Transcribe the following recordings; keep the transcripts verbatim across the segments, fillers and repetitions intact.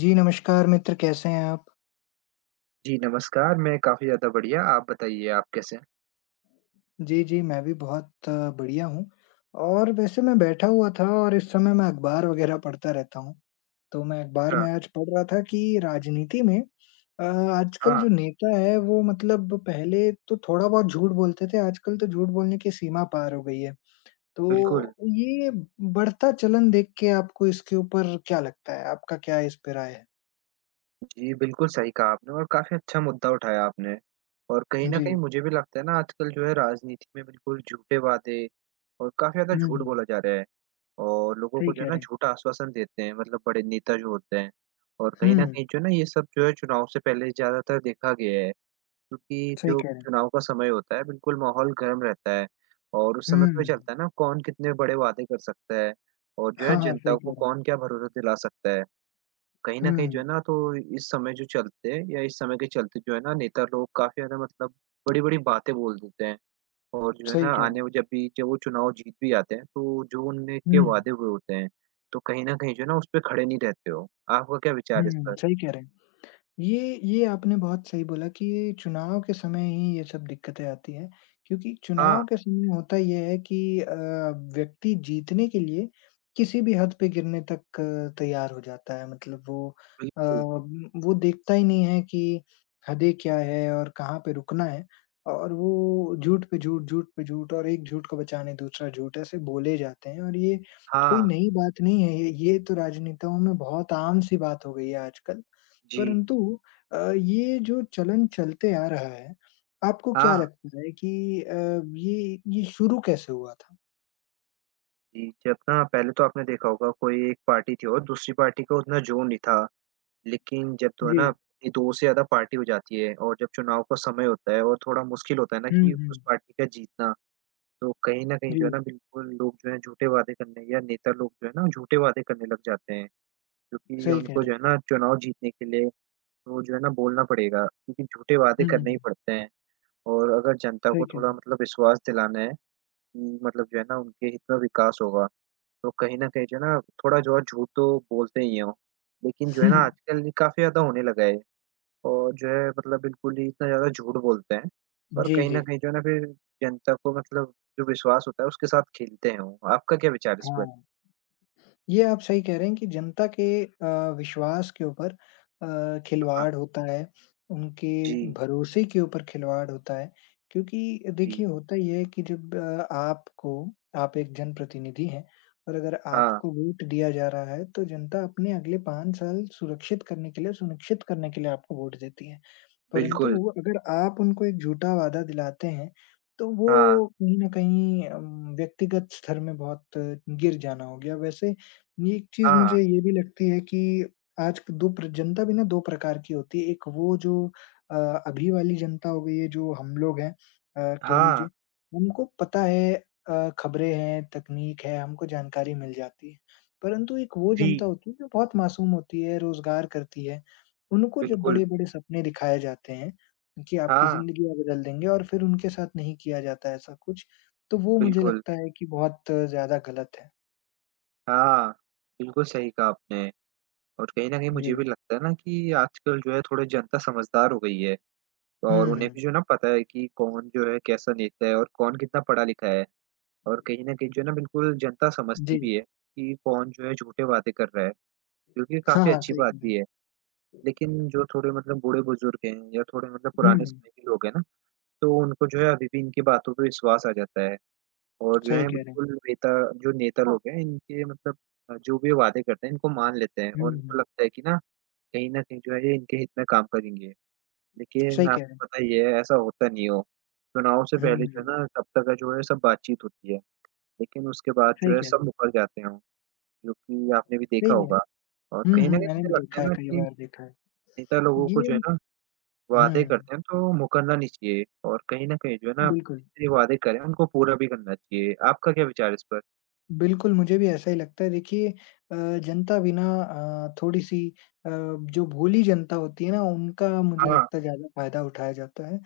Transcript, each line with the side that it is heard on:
left: जी, नमस्कार मित्र कैसे हैं आप?
right: जी, नमस्कार, मैं काफ़ी ज़्यादा बढ़िया, आप बताइए आप कैसे हैं?
left: जी, जी, मैं भी बहुत अ, बढ़िया हूँ और वैसे मैं बैठा हुआ था और इस समय मैं अखबार वगैरह पढ़ता रहता हूँ। तो मैं अखबार
right: अच्छा,
left: में आज पढ़ रहा था कि राजनीति में अ, आजकल
right: हाँ,
left: जो नेता है वो मतलब पहले तो थोड़ा बहुत झूठ बोलते थे, आजकल तो झूठ बोलने की सीमा पार हो गई है।
right: बिल्कुल।
left: तो ये बढ़ता चलन देख के आपको इसके ऊपर क्या लगता है? आपका क्या इस पे राय है?
right: जी, बिल्कुल सही कहा आपने और काफ़ी अच्छा मुद्दा उठाया आपने। और कहीं न
left: जी।
right: कहीं मुझे भी लगता है ना आजकल जो है राजनीति में बिल्कुल झूठे वादे और काफ़ी ज़्यादा
left: हुँ,
right: झूठ
left: हुँ।
right: बोला जा रहा है। और लोगों
left: सही
right: को जो
left: कह
right: है ना
left: रहे हैं।
right: झूठा आश्वासन देते हैं मतलब बड़े नेता जो होते हैं। और
left: हुँ,
right: कहीं न कहीं जो है ना ये सब जो है चुनाव से पहले ज़्यादातर देखा गया है। क्योंकि
left: सही
right: जो
left: कह रहे हैं।
right: चुनाव का समय होता है बिल्कुल माहौल गर्म रहता है और उस समय पता
left: हुँ।
right: चलता है ना कौन कितने बड़े वादे कर सकता है और जो है
left: हाँ, हाँ,
right: जनता
left: सही कह
right: को
left: रहे हैं।
right: कौन क्या भरोसा दिला सकता है। कहीं न कहीं जो
left: हुँ,
right: है ना तो इस समय जो चलते या इस समय के चलते जो है ना नेता लोग काफ़ी ज़्यादा मतलब बड़ी-बड़ी बातें बोल देते हैं और जो है
left: सही
right: ना
left: कह रहे
right: आने
left: हैं।
right: में जब भी जब वो चुनाव जीत भी जाते हैं तो जो उनने के
left: हुँ,
right: वादे हुए होते हैं, तो कहीं न कहीं जो है ना उस पे खड़े नहीं रहते हो। आपका क्या विचार है इस
left: हुँ,
right: पर?
left: सही कह रहे हैं। ये ये आपने बहुत सही बोला कि ये चुनाव के समय ही ये सब दिक्कतें आती हैं, क्योंकि चुनाव
right: हाँ,
left: के समय होता ये है कि अ, व्यक्ति जीतने के लिए किसी भी हद पे गिरने तक अ, तैयार हो जाता है। मतलब वो अ,
right: बिल्कुल।
left: म, वो देखता ही नहीं है कि हदें क्या है और कहाँ पे रुकना है और वो झूठ पे झूठ, झूठ पे झूठ और एक झूठ को बचाने दूसरा झूठ ऐसे बोले जाते हैं और ये कोई
right: हाँ,
left: नई बात नहीं है। ये ये तो राजनेताओं में बहुत आम सी बात हो गई है आजकल।
right: जी।
left: परंतु अ, ये जो चलन चलते आ रहा है, आपको क्या
right: हाँ,
left: लगता है कि अ, ये ये शुरू कैसे हुआ था?
right: जी। जब ना पहले तो आपने देखा होगा कोई एक पार्टी थी और दूसरी पार्टी का उतना जोर नहीं था। लेकिन जब तो है
left: जी।
right: ना, ये दो से ज़्यादा पार्टी हो जाती है और जब चुनाव का समय होता है और थोड़ा मुश्किल होता है ना
left: हुँ,
right: कि उस
left: हुँ।
right: पार्टी का जीतना, तो कहीं न कहीं
left: जी,
right: जो है ना बिल्कुल लोग जो है झूठे वादे करने या नेता लोग जो है ना झूठे वादे करने लग जाते हैं, क्योंकि
left: सही कह
right: उनको
left: रहे
right: जो
left: हैं।
right: है ना चुनाव जीतने के लिए तो जो है ना बोलना पड़ेगा क्योंकि झूठे वादे
left: हुँ,
right: करने ही पड़ते हैं। और अगर जनता
left: सही
right: को
left: कह
right: थोड़ा
left: रहे
right: मतलब विश्वास दिलाना है कि मतलब जो है ना उनके हित में विकास होगा, तो कहीं न कहीं जो है ना थोड़ा जो है झूठ तो बोलते ही हैं वो। लेकिन जो है
left: हैं।
right: ना आजकल ये काफ़ी ज़्यादा होने लगा है। और जो है मतलब बिल्कुल ही इतना ज़्यादा झूठ बोलते हैं और
left: जी,
right: कहीं न
left: जी।
right: कहीं जो है ना फिर जनता को मतलब जो विश्वास होता है उसके साथ खेलते हैं वो। आपका क्या विचार है इस पर?
left: हाँ। ये आप सही कह रहे हैं कि जनता के अ, विश्वास के ऊपर अ,
right: हाँ।
left: खिलवाड़ होता है, उनके
right: जी,
left: भरोसे के ऊपर खिलवाड़ होता है। क्योंकि
right: जी।
left: देखिए होता ये है कि जब अ, आपको आप एक जनप्रतिनिधि हैं और अगर
right: हाँ,
left: आपको वोट दिया जा रहा है, तो जनता अपने अगले पाँच साल सुरक्षित करने के लिए, सुनिश्चित करने के लिए आपको वोट देती है। परंतु
right: बिल्कुल।
left: अगर आप उनको एक झूठा वादा दिलाते हैं, तो वो
right: हाँ,
left: कहीं न कहीं अम, व्यक्तिगत स्तर में बहुत अ, गिर जाना हो गया। वैसे ये एक चीज़
right: हाँ,
left: मुझे ये भी लगती है कि आज की दो प्र जनता भी ना दो प्रकार की होती है। एक वो जो अ, अभी वाली जनता हो गई है जो हम लोग हैं अ, कह
right: हाँ।
left: लीजिए, उनको पता है अ, खबरें हैं, तकनीक है, हमको जानकारी मिल जाती है। परंतु एक वो जनता
right: जी,
left: होती है जो बहुत मासूम होती है, रोज़गार करती है। उनको जब
right: बिल्कुल।
left: बड़े-बड़े सपने दिखाए जाते हैं, कि आपकी
right: हाँ,
left: ज़िंदगियाँ बदल देंगे और फिर उनके साथ नहीं किया जाता है ऐसा कुछ, तो वो मुझे
right: बिल्कुल।
left: लगता है कि बहुत ज़्यादा गलत है।
right: हाँ, बिल्कुल सही कहा आपने और कहीं न कहीं मुझे भी
left: जी।
right: लगता है ना कि आजकल जो है थोड़ी जनता समझदार हो गई है और
left: हुँ,
right: उन्हें
left: हुँ।
right: भी जो है ना पता है कि कौन जो है कैसा नेता है और कौन कितना पढ़ा-लिखा है। और कहीं न कहीं जो है ना बिल्कुल जनता समझती
left: जी।
right: भी है, कि कौन जो है झूठे वादे कर रहा है, जो कि
left: हाँ,
right: काफ़ी
left: हाँ,
right: अच्छी
left: सही
right: बात
left: कह रहे
right: भी
left: हैं।
right: है। लेकिन जो थोड़े मतलब बूढ़े-बुज़ुर्ग हैं या थोड़े मतलब
left: हुँ,
right: पुराने समय के लोग हैं ना, तो उनको जो है अभी भी इनकी बातों पे विश्वास आ जाता है और जो
left: सही
right: है
left: कह रहे हैं।
right: बिल्कुल नेता जो नेता हाँ। लोग हैं इनके मतलब अ, जो भी वादे करते हैं इनको मान लेते हैं
left: हुँ,
right: और इनको
left: हुँ,
right: लगता है कि ना, कहीं न कहीं जो है ये इनके हित में काम करेंगे। लेकिन
left: सही कह रहे हैं।
right: आपको पता ही है ऐसा होता नहीं हो। चुनाव से पहले जो
left: हुँ,
right: है ना तब तक का जो है सब बातचीत होती है। लेकिन उसके बाद
left: सही
right: जो है
left: कह रहे हैं।
right: सब मुकर जाते हैं, जो कि आपने भी देखा
left: सही है।
right: होगा और
left: हुँ,
right: कहीं
left: हुँ,
right: न कहीं
left: मैंने भी
right: मुझे लगता
left: देखा
right: है
left: है,
right: ना
left: कई
right: कि
left: बार देखा है।
right: नेता लोगों को
left: ये
right: जो है ना
left: हुँ,
right: वादे करते हैं तो मुकरना नहीं चाहिए और कहीं न कहीं जो है ना
left: बिल्कुल।
right: जितने वादे करें उनको पूरा भी करना चाहिए। आपका क्या विचार है इस पर?
left: बिल्कुल, मुझे भी ऐसा ही लगता है। देखिए अ, जनता बिना अ, थोड़ी-सी अ, जो भोली जनता होती है ना, उनका मुझे
right: हाँ,
left: लगता है ज़्यादा फ़ायदा उठाया जाता है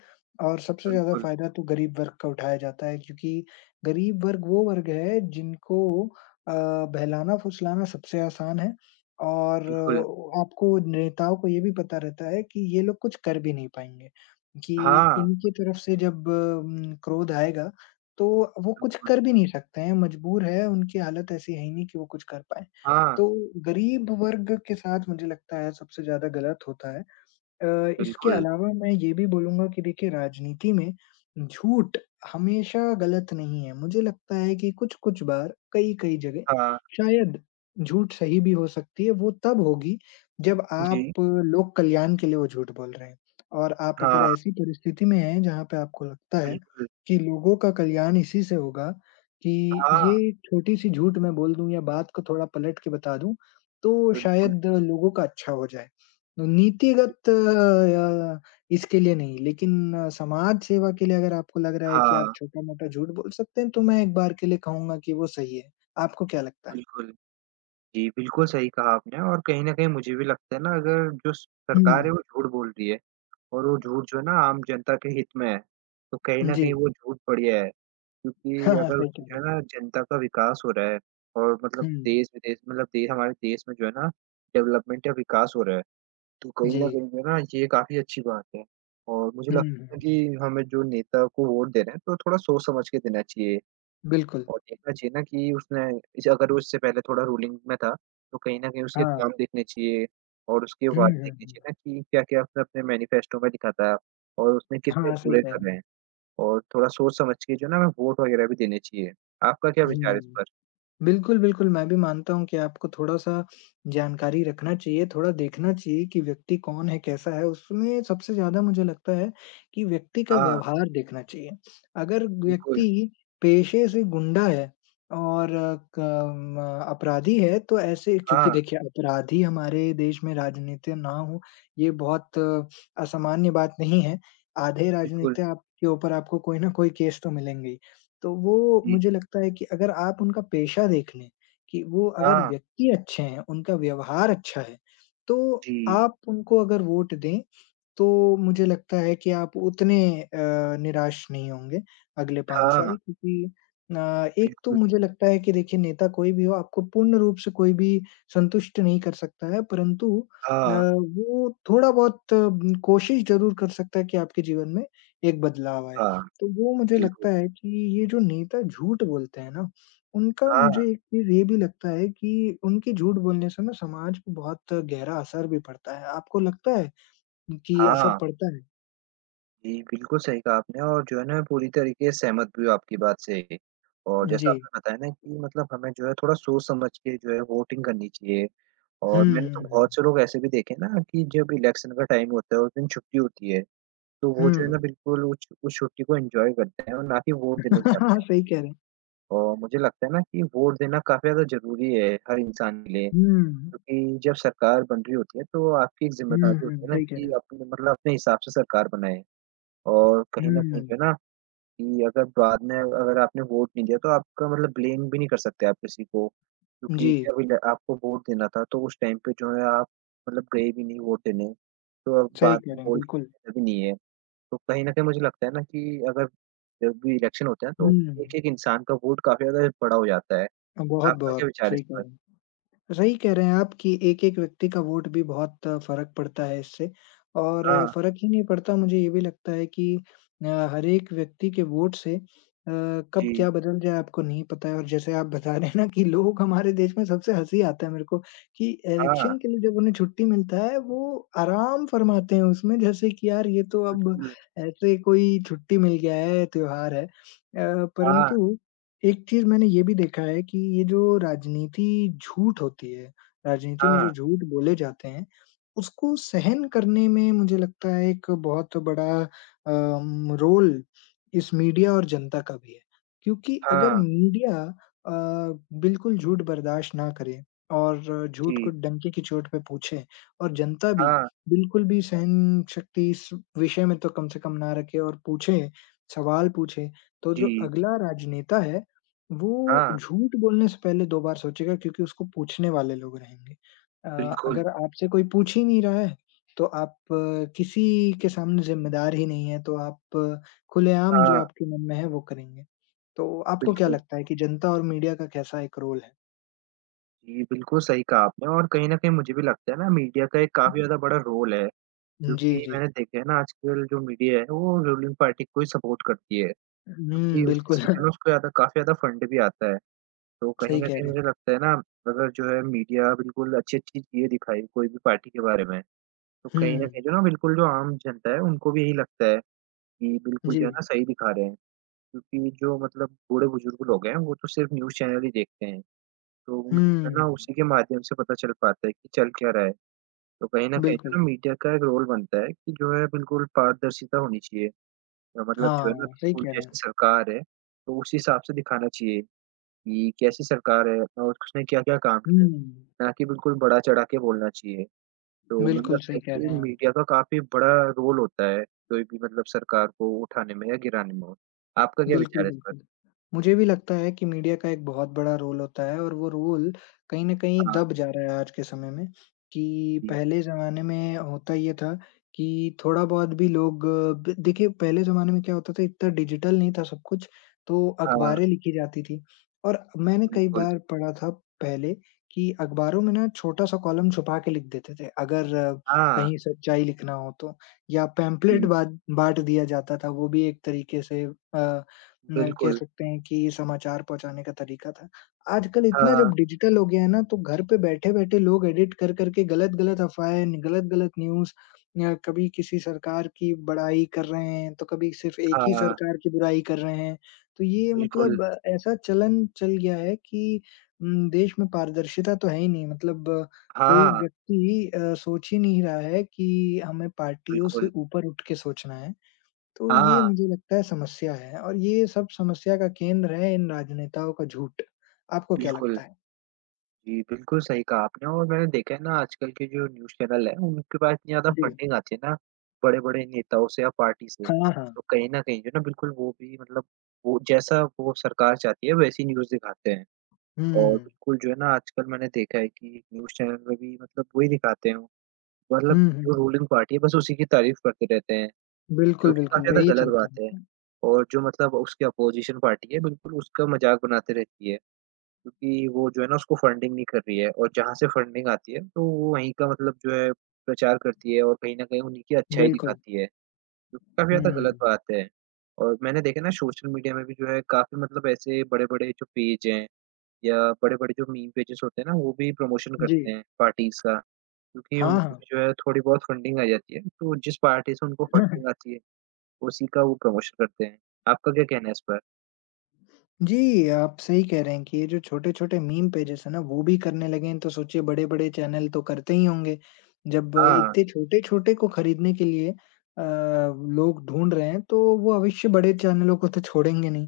left: और सबसे ज़्यादा
right: बिल्कुल,
left: फ़ायदा तो गरीब वर्ग का उठाया जाता है क्योंकि गरीब वर्ग वो वर्ग है जिनको अ, बहलाना-फुसलाना सबसे आसान है और
right: बिल्कुल।
left: अ, आपको नेताओं को ये भी पता रहता है कि ये लोग कुछ कर भी नहीं पाएँगे, कि
right: हाँ,
left: इनकी तरफ से जब उम, क्रोध आएगा तो वो कुछ
right: बिल्कुल।
left: कर भी नहीं सकते हैं, मजबूर है, उनकी हालत ऐसी है ही नहीं कि वो कुछ कर पाएँ।
right: हाँ,
left: तो गरीब वर्ग के साथ मुझे लगता है सबसे ज़्यादा गलत होता है। अ, इसके
right: बिल्कुल।
left: अलावा मैं ये भी बोलूँगा कि देखिए राजनीति में झूठ हमेशा गलत नहीं है। मुझे लगता है कि कुछ-कुछ बार, कई-कई जगह
right: हाँ,
left: शायद झूठ सही भी हो सकती है, वो तब होगी जब आप
right: जी।
left: लोक कल्याण के लिए वो झूठ बोल रहे हैं। और आप अगर
right: हाँ,
left: ऐसी परिस्थिति में हैं जहाँ पे आपको लगता है
right: बिल्कुल।
left: कि लोगों का कल्याण इसी से होगा कि
right: हाँ,
left: ये छोटी-सी झूठ मैं बोल दूँ या बात को थोड़ा पलट के बता दूँ, तो
right: बिल्कुल।
left: शायद लोगों का अच्छा हो जाए। तो नीतिगत अ, इसके लिए नहीं, लेकिन अ, समाज सेवा के लिए अगर आपको लग रहा है कि आप
right: हाँ,
left: छोटा-मोटा झूठ बोल सकते हैं, तो मैं एक बार के लिए कहूँगा कि वो सही है। आपको क्या लगता है?
right: बिल्कुल। जी, बिल्कुल सही कहा आपने और कहीं न कहीं मुझे भी लगता है ना अगर जो
left: हुँ,
right: सरकार है वो झूठ बोल रही है और वो झूठ जो है ना आम जनता के हित में है, तो कहीं न
left: जी।
right: कहीं वो झूठ बढ़िया है क्योंकि
left: हाँ, हाँ,
right: अगर
left: सही कह
right: उससे
left: रहे
right: जो
left: हैं।
right: है ना जनता का विकास हो रहा है और मतलब
left: हुँ,
right: देश-विदेश मतलब दे हमारे देश में जो है ना डेवलपमेंट या विकास हो रहा है, तो कहीं
left: जी।
right: न कहीं जो है ना ये काफ़ी अच्छी बात है और मुझे
left: हुँ,
right: लगता
left: हुँ,
right: है कि हमें जो नेता को वोट दे रहे हैं तो थोड़ा सोच समझ के देना चाहिए।
left: बिल्कुल।
right: और देखना चाहिए ना कि उसने इसे अगर वो इससे पहले थोड़ा रूलिंग में था, तो कहीं न कहीं उसके
left: हाँ।
right: काम देखने चाहिए और उसके
left: हुँ,
right: वादे
left: हुँ,
right: देखने चाहिए
left: हुँ।
right: ना कि क्या-क्या उसने अपने मैनिफेस्टो में लिखा था और उसने कितने
left: हाँ, सही
right: पूरे
left: कह रहे
right: कर
left: हैं।
right: रहे हैं और थोड़ा सोच-समझ के जो है ना हमें वोट वगैरह भी देने चाहिए। आपका क्या विचार है इस
left: हुँ।
right: पर?
left: बिल्कुल, बिल्कुल, मैं भी मानता हूँ कि आपको थोड़ा-सा जानकारी रखना चाहिए, थोड़ा देखना चाहिए कि व्यक्ति कौन है, कैसा है। उसमें सबसे ज़्यादा मुझे लगता है कि व्यक्ति का
right: हाँ,
left: व्यवहार देखना चाहिए। अगर
right: बिल्कुल।
left: व्यक्ति पेशे से गुंडा है और अ, क म अपराधी है, तो ऐसे क्योंकि
right: हाँ,
left: देखिए अपराधी हमारे देश में राजनीति ना हो, ये बहुत अ, असामान्य बात नहीं है। आधे
right: बिल्कुल।
left: राजनीति आपके ऊपर आपको कोई ना कोई केस तो मिलेंगे ही। तो वो
right: जी।
left: मुझे लगता है कि अगर आप उनका पेशा देख लें, कि वो अगर
right: हाँ,
left: व्यक्ति अच्छे हैं, उनका व्यवहार अच्छा है, तो
right: जी।
left: आप उनको अगर वोट दें, तो मुझे लगता है कि आप उतने अ, निराश नहीं होंगे अगले पाँच साल
right: हाँ,
left: क्योंकि अ, एक तो
right: बिल्कुल।
left: मुझे लगता है कि देखिए नेता कोई भी हो आपको पूर्ण रूप से कोई भी संतुष्ट नहीं कर सकता है, परंतु अ,
right: हाँ,
left: वो थोड़ा-बहुत उम, कोशिश ज़रूर कर सकता है कि आपके जीवन में एक बदलाव आए।
right: हाँ,
left: तो वो मुझे
right: बिल्कुल।
left: लगता है कि ये जो नेता झूठ बोलते हैं ना, उनका
right: हाँ,
left: मुझे एक चीज़ ये भी लगता है कि उनके झूठ बोलने से ना समाज पे बहुत गहरा असर भी पड़ता है। आपको लगता है कि असर
right: हाँ।
left: पड़ता है?
right: जी, बिल्कुल सही कहा आपने और जो है ना मैं पूरी तरीके से सहमत भी हूँ आपकी बात से। और जैसा
left: जी।
right: आपने बताया ना कि मतलब हमें जो है थोड़ा सोच-समझ के जो है वोटिंग करनी चाहिए।
left: हुँ,
right: और मैंने
left: हुँ,
right: तो
left: हुँ।
right: बहुत से लोग ऐसे भी देखे ना कि जब इलेक्शन का टाइम होता है उस दिन छुट्टी होती है, तो वो
left: हुँ,
right: जो है ना
left: हुँ।
right: बिल्कुल उस उस छुट्टी को एन्जॉय करते हैं और ना कि वोट देने जाते हैं।
left: सही कह रहे हैं।
right: और मुझे लगता है ना कि वोट देना काफ़ी ज़्यादा ज़रूरी है हर इंसान के लिए,
left: हुँ।
right: क्योंकि जब सरकार बन रही होती है तो आपकी एक
left: हुँ,
right: ज़िम्मेदारी
left: हुँ,
right: होती है ना
left: सही कह रहे
right: कि
left: हैं।
right: अपने मतलब अपने हिसाब से सरकार बनाएँ। और कहीं न कहीं
left: हुँ।
right: जो है ना कि अगर बाद में अगर आपने वोट नहीं दिया तो आपका मतलब ब्लेम भी नहीं कर सकते आप किसी को, क्योंकि
left: जी,
right: जब ल आपको वोट देना था तो उस टाइम पे जो है आप मतलब गए भी नहीं वोट देने, तो अब
left: सही
right: बाद
left: कह
right: में
left: रहे हैं,
right: बोल के
left: बिल्कुल।
right: फ़ायदा भी नहीं है। तो कहीं न कहीं मुझे लगता है ना कि अगर जब भी इलेक्शन होते हैं तो
left: हुँ।
right: एक-एक इंसान का वोट काफ़ी ज़्यादा बड़ा हो जाता है। आपका क्या
left: बहुत-बहुत
right: विचार है
left: सही
right: इस
left: कह
right: पर?
left: रहे हैं। सही कह रहे हैं आप कि एक-एक व्यक्ति का वोट भी बहुत फ़र्क पड़ता है इससे और
right: हाँ,
left: फ़र्क ही नहीं पड़ता, मुझे ये भी लगता है कि अ, हर एक व्यक्ति के वोट से अ, कब
right: जी,
left: क्या बदल जाए आपको नहीं पता है और जैसे आप बता रहे हैं ना कि लोग हमारे देश में सबसे हँसी आता है मेरे को कि
right: हाँ,
left: इलेक्शन के लिए जब उन्हें छुट्टी मिलता है, वो आराम फ़रमाते हैं उसमें जैसे कि यार ये तो अब
right: बिल्कुल,
left: ऐसे कोई छुट्टी मिल गया है, त्योहार है। अ,
right: हाँ,
left: परंतु एक चीज़ मैंने ये भी देखा है कि ये जो राजनीति झूठ होती है, राजनीति में जो
right: हाँ,
left: झूठ बोले जाते हैं, उसको सहन करने में मुझे लगता है एक बहुत बड़ा अम, रोल इस मीडिया और जनता का भी है। क्योंकि अगर
right: हाँ,
left: मीडिया अ, बिल्कुल झूठ बर्दाश्त ना करे और झूठ को
right: जी,
left: डंके की चोट पे पूछे और जनता भी
right: हाँ,
left: बिल्कुल भी सहन शक्ति इस विषय में तो कम से कम ना रखे और पूछे, सवाल पूछे, तो जो
right: जी,
left: अगला राजनेता है वो
right: हाँ,
left: झूठ बोलने से पहले दो बार सोचेगा क्योंकि उसको पूछने वाले लोग रहेंगे। अ,
right: बिल्कुल,
left: अगर आपसे कोई पूछ ही नहीं रहा है, तो आप अ, किसी के सामने ज़िम्मेदार ही नहीं है, तो आप अ, खुलेआम जो
right: हाँ,
left: आपके मन में है वो करेंगे। तो आपको क्या
right: बिल्कुल।
left: लगता है कि जनता और मीडिया का कैसा एक रोल है?
right: जी, बिल्कुल सही कहा आपने और कहीं न कहीं मुझे भी लगता है ना मीडिया का एक काफ़ी हुँ। ज़्यादा बड़ा रोल है,
left: जी,
right: क्योंकि
left: जी।
right: मैंने देखा है ना आजकल जो मीडिया है वो रूलिंग पार्टी को ही सपोर्ट करती है,
left: हुँ,
right: क्योंकि उसी
left: बिल्कुल
right: से जो है ना उसको ज़्यादा काफ़ी ज़्यादा फंड भी आता है। तो कहीं
left: सही
right: न
left: कह
right: कहीं
left: रहे हैं।
right: मुझे लगता है ना अगर जो है मीडिया बिल्कुल अच्छी-अच्छी चीज़ें दिखाए कोई भी पार्टी के बारे में, तो
left: हुँ,
right: कहीं न कहीं जो है ना बिल्कुल जो आम जनता है उनको भी यही लगता है कि बिल्कुल
left: जी।
right: जो है ना सही दिखा रहे हैं, क्योंकि जो मतलब बूढ़े-बुजुर्ग लोग हैं वो तो सिर्फ़ न्यूज़ चैनल ही देखते हैं। तो उनको जो है
left: हुँ,
right: ना उसी के माध्यम से पता चल पाता है कि चल क्या रहा है। तो कहीं न कहीं जो
left: बिल्कुल।
right: है ना मीडिया का एक रोल बनता है कि जो है बिल्कुल पारदर्शिता होनी चाहिए। अ, मतलब जो है ना
left: हाँ, सही
right: बिल्कुल
left: कह रहे हैं।
right: जैसी सरकार है, तो उसी हिसाब से दिखाना चाहिए कि कैसी सरकार है और उसने क्या-क्या काम किया,
left: हुँ,
right: ना कि बिल्कुल बढ़ा-चढ़ा के बोलना चाहिए। तो मुझे
left: बिल्कुल
right: लगता
left: सही
right: है
left: कह
right: कि
left: रहे हैं आप।
right: मीडिया का काफ़ी बड़ा रोल होता है, कोई भी मतलब सरकार को उठाने में या गिराने में हो। आपका क्या
left: बिल्कुल,
right: विचार है इस पर?
left: बिल्कुल। मुझे भी लगता है कि मीडिया का एक बहुत बड़ा रोल होता है और वो रोल कहीं न कहीं
right: हाँ,
left: दब जा रहा है आज के समय में, कि
right: जी।
left: पहले ज़माने में होता ये था कि थोड़ा-बहुत भी लोग अ, ब देखिए पहले ज़माने में क्या होता था इतना डिजिटल नहीं था सब कुछ, तो
right: हाँ,
left: अखबारें लिखी जाती थी और मैंने कई
right: बिल्कुल।
left: बार पढ़ा था पहले कि अखबारों में ना छोटा-सा कॉलम छुपा के लिख देते थे, अगर अ,
right: हाँ,
left: कहीं सच्चाई लिखना हो तो या पैम्पलेट
right: जी।
left: बाँट बाँट दिया जाता था, वो भी एक तरीके से अ न कह
right: बिल्कुल।
left: सकते हैं कि समाचार पहुँचाने का तरीका था। आजकल इतना जब
right: हाँ।
left: डिजिटल हो गया है ना, तो घर पे बैठे-बैठे लोग एडिट कर-कर के गलत-गलत अफ़वाहें, गलत-गलत न्यूज़ या कभी किसी सरकार की बड़ाई कर रहे हैं, तो कभी सिर्फ़ एक ही
right: हाँ,
left: सरकार की बुराई कर रहे हैं। तो ये
right: बिल्कुल।
left: मतलब अ, ऐसा चलन चल गया है कि उम, देश में पारदर्शिता तो है ही नहीं। मतलब अ, कोई
right: हाँ,
left: व्यक्ति अ, सोच ही नहीं रहा है कि हमें पार्टियों से
right: बिल्कुल।
left: ऊपर उठ के सोचना है। तो ये
right: हाँ,
left: मुझे लगता है समस्या है और ये सब समस्या का केंद्र है इन राजनेताओं का झूठ। आपको क्या
right: बिल्कुल।
left: लगता है?
right: जी, बिल्कुल सही कहा आपने और मैंने देखा है ना आजकल के जो न्यूज़ चैनल हैं, उनके पास इतनी ज़्यादा
left: जी।
right: फंडिंग आती है ना, बड़े-बड़े नेताओं से या पार्टी से।
left: हाँ, हाँ।
right: तो कहीं न कहीं जो है ना बिल्कुल वो भी मतलब वो जैसा वो सरकार चाहती है वैसी न्यूज़ दिखाते हैं। और
left: हुँ।
right: बिल्कुल जो है ना आजकल मैंने देखा है कि न्यूज़ चैनल में भी मतलब वही दिखाते हैं, मतलब
left: हुँ, हुँ।
right: जो रूलिंग पार्टी है बस उसी की तारीफ़ करते रहते हैं।
left: बिल्कुल,
right: जो कि
left: बिल्कुल,
right: काफ़ी ज़्यादा
left: वही
right: गलत
left: चलता
right: बात है
left: रहता है।
right: और जो मतलब उसकी अपोज़िशन पार्टी है, बिल्कुल उसका मज़ाक बनाते रहती है, क्योंकि वो जो है ना उसको फंडिंग नहीं कर रही है और जहाँ से फंडिंग आती है, तो वो वहीं का मतलब जो है प्रचार करती है और कहीं न कहीं उन्हीं की अच्छाई
left: बिल्कुल।
right: दिखाती है, जो कि काफ़ी ज़्यादा गलत
left: हुँ।
right: बात है। और मैंने देखा ना सोशल मीडिया में भी जो है काफ़ी मतलब ऐसे बड़े-बड़े जो पेज हैं या बड़े-बड़े जो मीम पेजेज़ होते हैं ना, वो भी प्रमोशन
left: जी।
right: करते हैं पार्टीज़ का, क्योंकि
left: हाँ,
right: उनको
left: हाँ।
right: भी जो है थोड़ी बहुत फंडिंग आ जाती है, तो जिस पार्टी से उनको फंडिंग आती है उसी का वो प्रमोशन करते हैं। आपका क्या कहना है इस पर?
left: जी, आप सही कह रहे हैं कि ये जो छोटे-छोटे मीम पेजेज़ हैं ना, वो भी करने लगे हैं, तो सोचिए बड़े-बड़े चैनल तो करते ही होंगे। जब
right: हाँ,
left: इतने छोटे-छोटे को खरीदने के लिए अ, लोग ढूँढ रहे हैं, तो वो अवश्य बड़े चैनलों को तो छोड़ेंगे नहीं।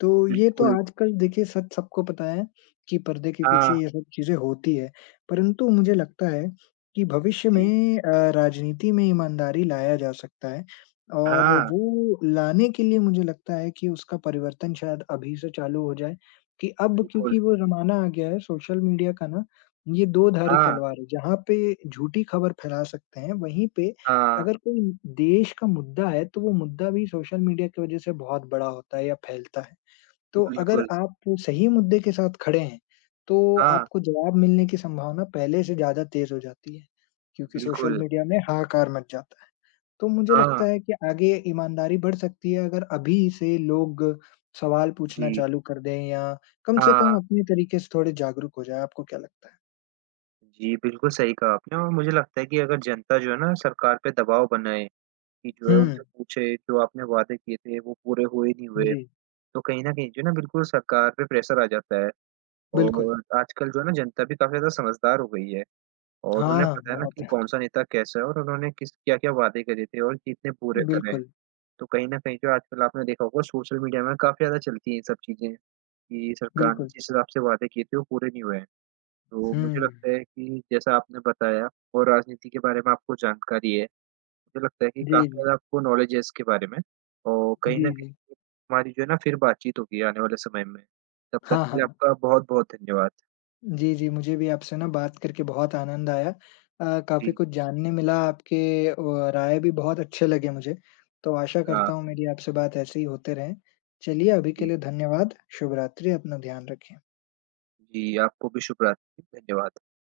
left: तो ये तो
right: बिल्कुल।
left: आजकल देखिए सच सबको पता है कि पर्दे के पीछे
right: हाँ,
left: ये सब चीज़ें होती है। परंतु मुझे लगता है कि भविष्य में
right: जी।
left: अ, राजनीति में ईमानदारी लाया जा सकता है। और
right: हाँ,
left: वो लाने के लिए मुझे लगता है कि उसका परिवर्तन शायद अभी से चालू हो जाए कि अब क्योंकि
right: बिल्कुल।
left: वो ज़माना आ गया है सोशल मीडिया का ना, ये दो-धारी
right: हाँ,
left: तलवार है, जहाँ पे झूठी खबर फैला सकते हैं, वहीं पे
right: हाँ,
left: अगर कोई देश का मुद्दा है, तो वो मुद्दा भी सोशल मीडिया की वज़ह से बहुत बड़ा होता है या फैलता है। तो अगर
right: बिल्कुल।
left: आप सही मुद्दे के साथ खड़े हैं, तो
right: हाँ,
left: आपको जवाब मिलने की संभावना पहले से ज़्यादा तेज़ हो जाती है, क्योंकि सोशल
right: बिल्कुल।
left: मीडिया में हाहाकार मच जाता है। तो मुझे
right: हाँ,
left: लगता है कि आगे ईमानदारी बढ़ सकती है अगर अभी से लोग सवाल पूछना
right: जी।
left: चालू कर दें या कम से
right: हाँ,
left: कम अपने तरीके से थोड़े जागरूक हो जाएँ, आपको क्या लगता है?
right: जी, बिल्कुल सही कहा आपने और मुझे लगता है कि अगर जनता जो है ना सरकार पे दबाव बनाए कि जो है
left: हुँ,
right: उनसे पूछे जो आपने वादे किए थे वो पूरे हुए नहीं हुए,
left: जी,
right: तो कहीं न कहीं जो है ना बिल्कुल सरकार पे प्रेशर आ जाता है
left: बिल्कुल।
right: और आजकल जो है ना जनता भी काफ़ी ज़्यादा समझदार हो गई है। और
left: हाँ,
right: उन्हें
left: हाँ,
right: पता है ना
left: बहुत
right: कि
left: है।
right: कौन-सा नेता कैसा है और उन्होंने किस क्या-क्या वादे करे थे और कितने पूरे करे हैं।
left: बिल्कुल,
right: तो कहीं न कहीं जो आजकल आपने देखा होगा सोशल मीडिया में काफ़ी ज़्यादा चलती हैं ये सब चीज़ें, कि सरकार ने
left: बिल्कुल।
right: जिस हिसाब से वादे किए थे वो पूरे नहीं हुए हैं। तो मुझे
left: हुँ।
right: लगता है कि जैसा आपने बताया और राजनीति के बारे में आपको जानकारी है, मुझे लगता है कि
left: जी,
right: काफ़ी
left: जी।
right: ज़्यादा आपको नॉलेज है इसके बारे में और कहीं
left: जी,
right: न
left: जी।
right: कहीं हमारी जो है ना फिर बातचीत होगी आने वाले समय में। तब तक
left: हाँ,
right: के लिए
left: हाँ।
right: आपका बहुत-बहुत धन्यवाद।
left: जी, जी, मुझे भी आपसे ना बात करके बहुत आनंद आया। अ, काफ़ी
right: जी,
left: कुछ जानने मिला आपके अ, राय भी बहुत अच्छे लगे मुझे। तो आशा
right: हाँ,
left: करता हूँ मेरी आपसे बात ऐसे ही होते रहें। चलिए अभी के
right: जी।
left: लिए धन्यवाद। शुभ रात्रि, अपना ध्यान रखें।
right: जी, आपको भी शुभ रात्रि। धन्यवाद।